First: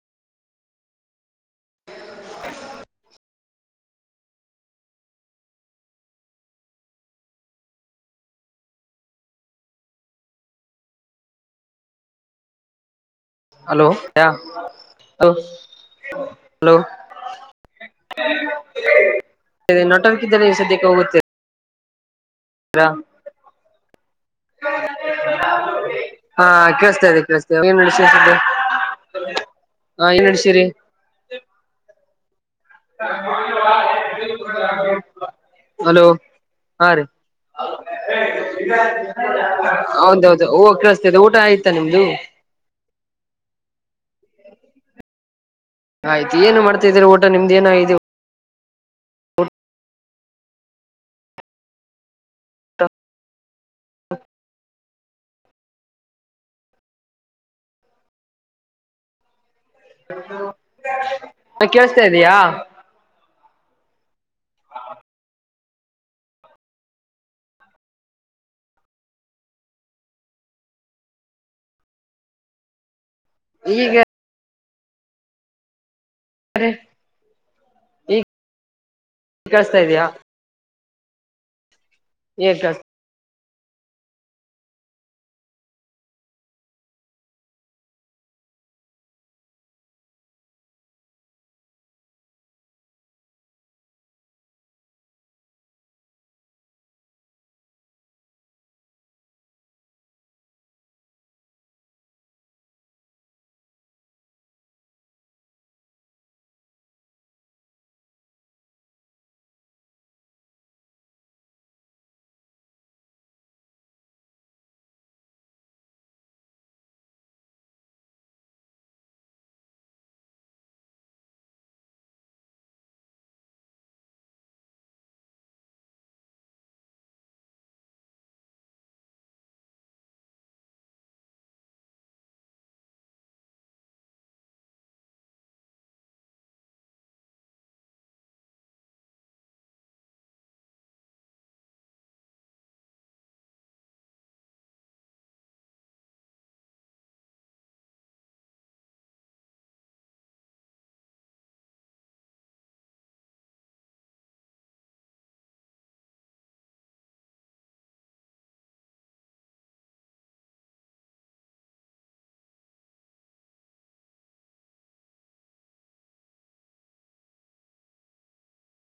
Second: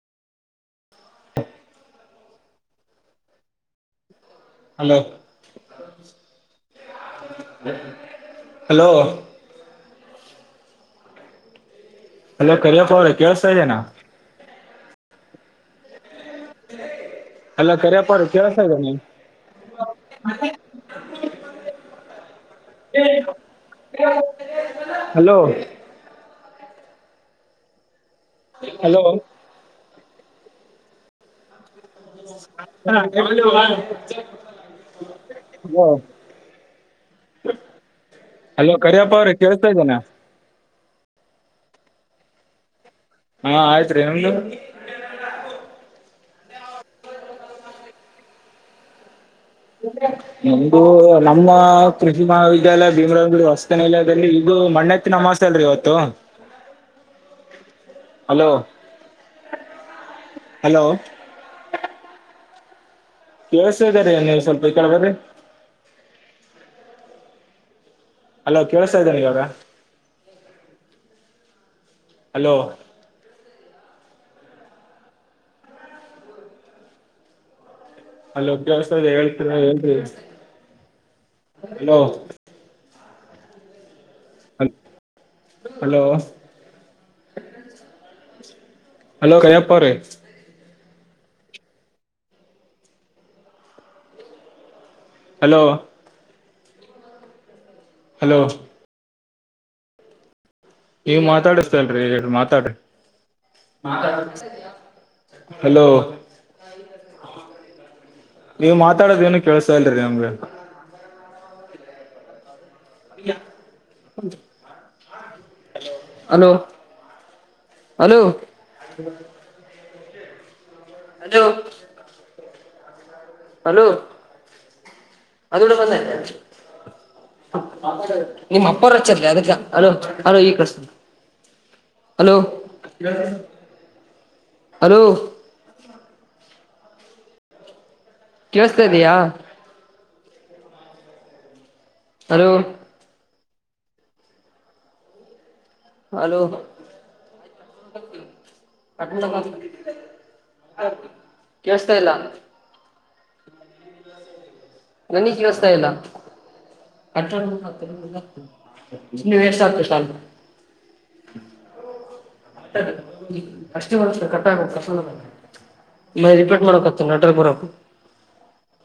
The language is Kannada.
[inaudible] [inaudible] ಹಲೋ ಹಲೋ ಹಲೋ ಕರಿಯಪ್ಪ ಅವರೇ ಕೇಳ್ಸ್ತಾ ಹಲೋ ಯ ಹಲೋ ಹಲೋ ಕರಿಯಪ್ಪ ಅವರೇ ಕೇಳಸ್ತಾ ಇಲ್ವೇನ್ರಿ [unintelligible] ಹೋಗುತ್ತೆ. ಹಲೋ ಹಾ ಕೇಳಸ್ತಾ ಇದೆ ಕೇಳಸ್ತಾ ಇದೆ ಏನ್ ವಿಶೇಷತೆ? ಹಲೋ ಹಾ ಹೇಳ್ ಸಿರಿ [unintelligible] ಹಲೋ ಹಾ ರೀ ಹಲೋ ಕರಿಯಪ್ಪ ಅವ್ರೆ [unintelligible] ಕೇಳಸ್ತಾ ಇದೇನಾ ಹೌದೌದು ಹೂ ಕೇಳ್ತದೆ ಊಟ ಆಯ್ತಾ ನಿಮ್ದು? ಹಾ ಆಯ್ತ್ ರೀ ನಿಮ್ದು? ಆಯ್ತ ಏನು ಮಾಡತಾ ಇದೀರಿ ಊಟ ನಿಮ್ದ್ಏನಗಿದೆ? ನಮ್ದು ನಮ್ಮ ಕೃಷಿ ಮಹಾವಿದ್ಯಾಲಯ ಭೀಮರಂಗ ಹೊಸತನಲದಲ್ಲಿ ಈಗ ಮಣ್ಣೆತ್ತನ ಅಮಾಸೆ ಅಲ್ರಿ ಇವತ್ತು. [unintelligible] ಹಲೋ ಹಲೋ [unintelligible] ಕೇಳಸ್ತಾ ಇದಯಾ? ಕೇಳ್ಸ್ತಾ ಇದೆ ರೀ ನೀವು ಸ್ವಲ್ಪ ಈ ಕಡೆ ಬರ್ರಿ. ಅಲೋ ಕೇೇಳಸ್ತಾ ಇದೆ ಇವಾಗ ಹಲೋ ಈಗ [unintelligible] ಹಲೋ ಕೇಳ್ಸ್ತಾಇದೆ ಹೇಳ್ತಿರ ಕೇಳಿಸ್ತಾ ಹೇಗ್ರಿ ಇದಯಾ ಹಲೋ [unintelligible] [unintelligible] ಹಲೋ ಅಲೋ ಕರಿಯಪ್ಪ ಅವ್ರೆ ಹಲೋ ಹಲೋ ಏ ಮಾತಾಡಸ್ತಲ್ರರಿ ಹೇಳ್ ಮಾತಾಡ್ರಿ ಹಲೋ ನೀವ್ ಮಾತಾಡೋದ್ ಏನು ಕೇಳ್ಸಾ ಇಲ್ರಿ ನಮ್ಗೆ. [inaudible] Hello.. hello. ಅದು ಹಲೋ ಅದೂಡ ಬಂದಲ್ಲೇ ನಿಮ್ಮ್ ಅಪ್ಪರ ರಚರ್ಲಿ ಅದಕ್ಕೆ ಹಲೋ ಹಲೋ ಕರುಸ್ತೀನಿ. ಹಲೋ ಹಲೋ.. ಕೇಳುಸ್ತಾದ್ಯಾ. ಅಲೋ ಹಲೋ ಕೇಳುಸ್ತೈಲ. ನನಿಗ್ ಕೇಳುಸ್ತೈಲ. ಕಂಟ್ರೋತ ನೀವ್ ಎಷ್ಟತಷ್ಟಲ್ [inaudible] ಈ ಅಷ್ಟೇ ಒಂದಷ್ಟ ಕಟ್ಟ ಆಗೆ ಕರ್ಸದ [inaudible] ಮ ರಿಪಟ್ ಮಾಡಕತ್ತತ್ ನಟ್ರ ಬರಕ್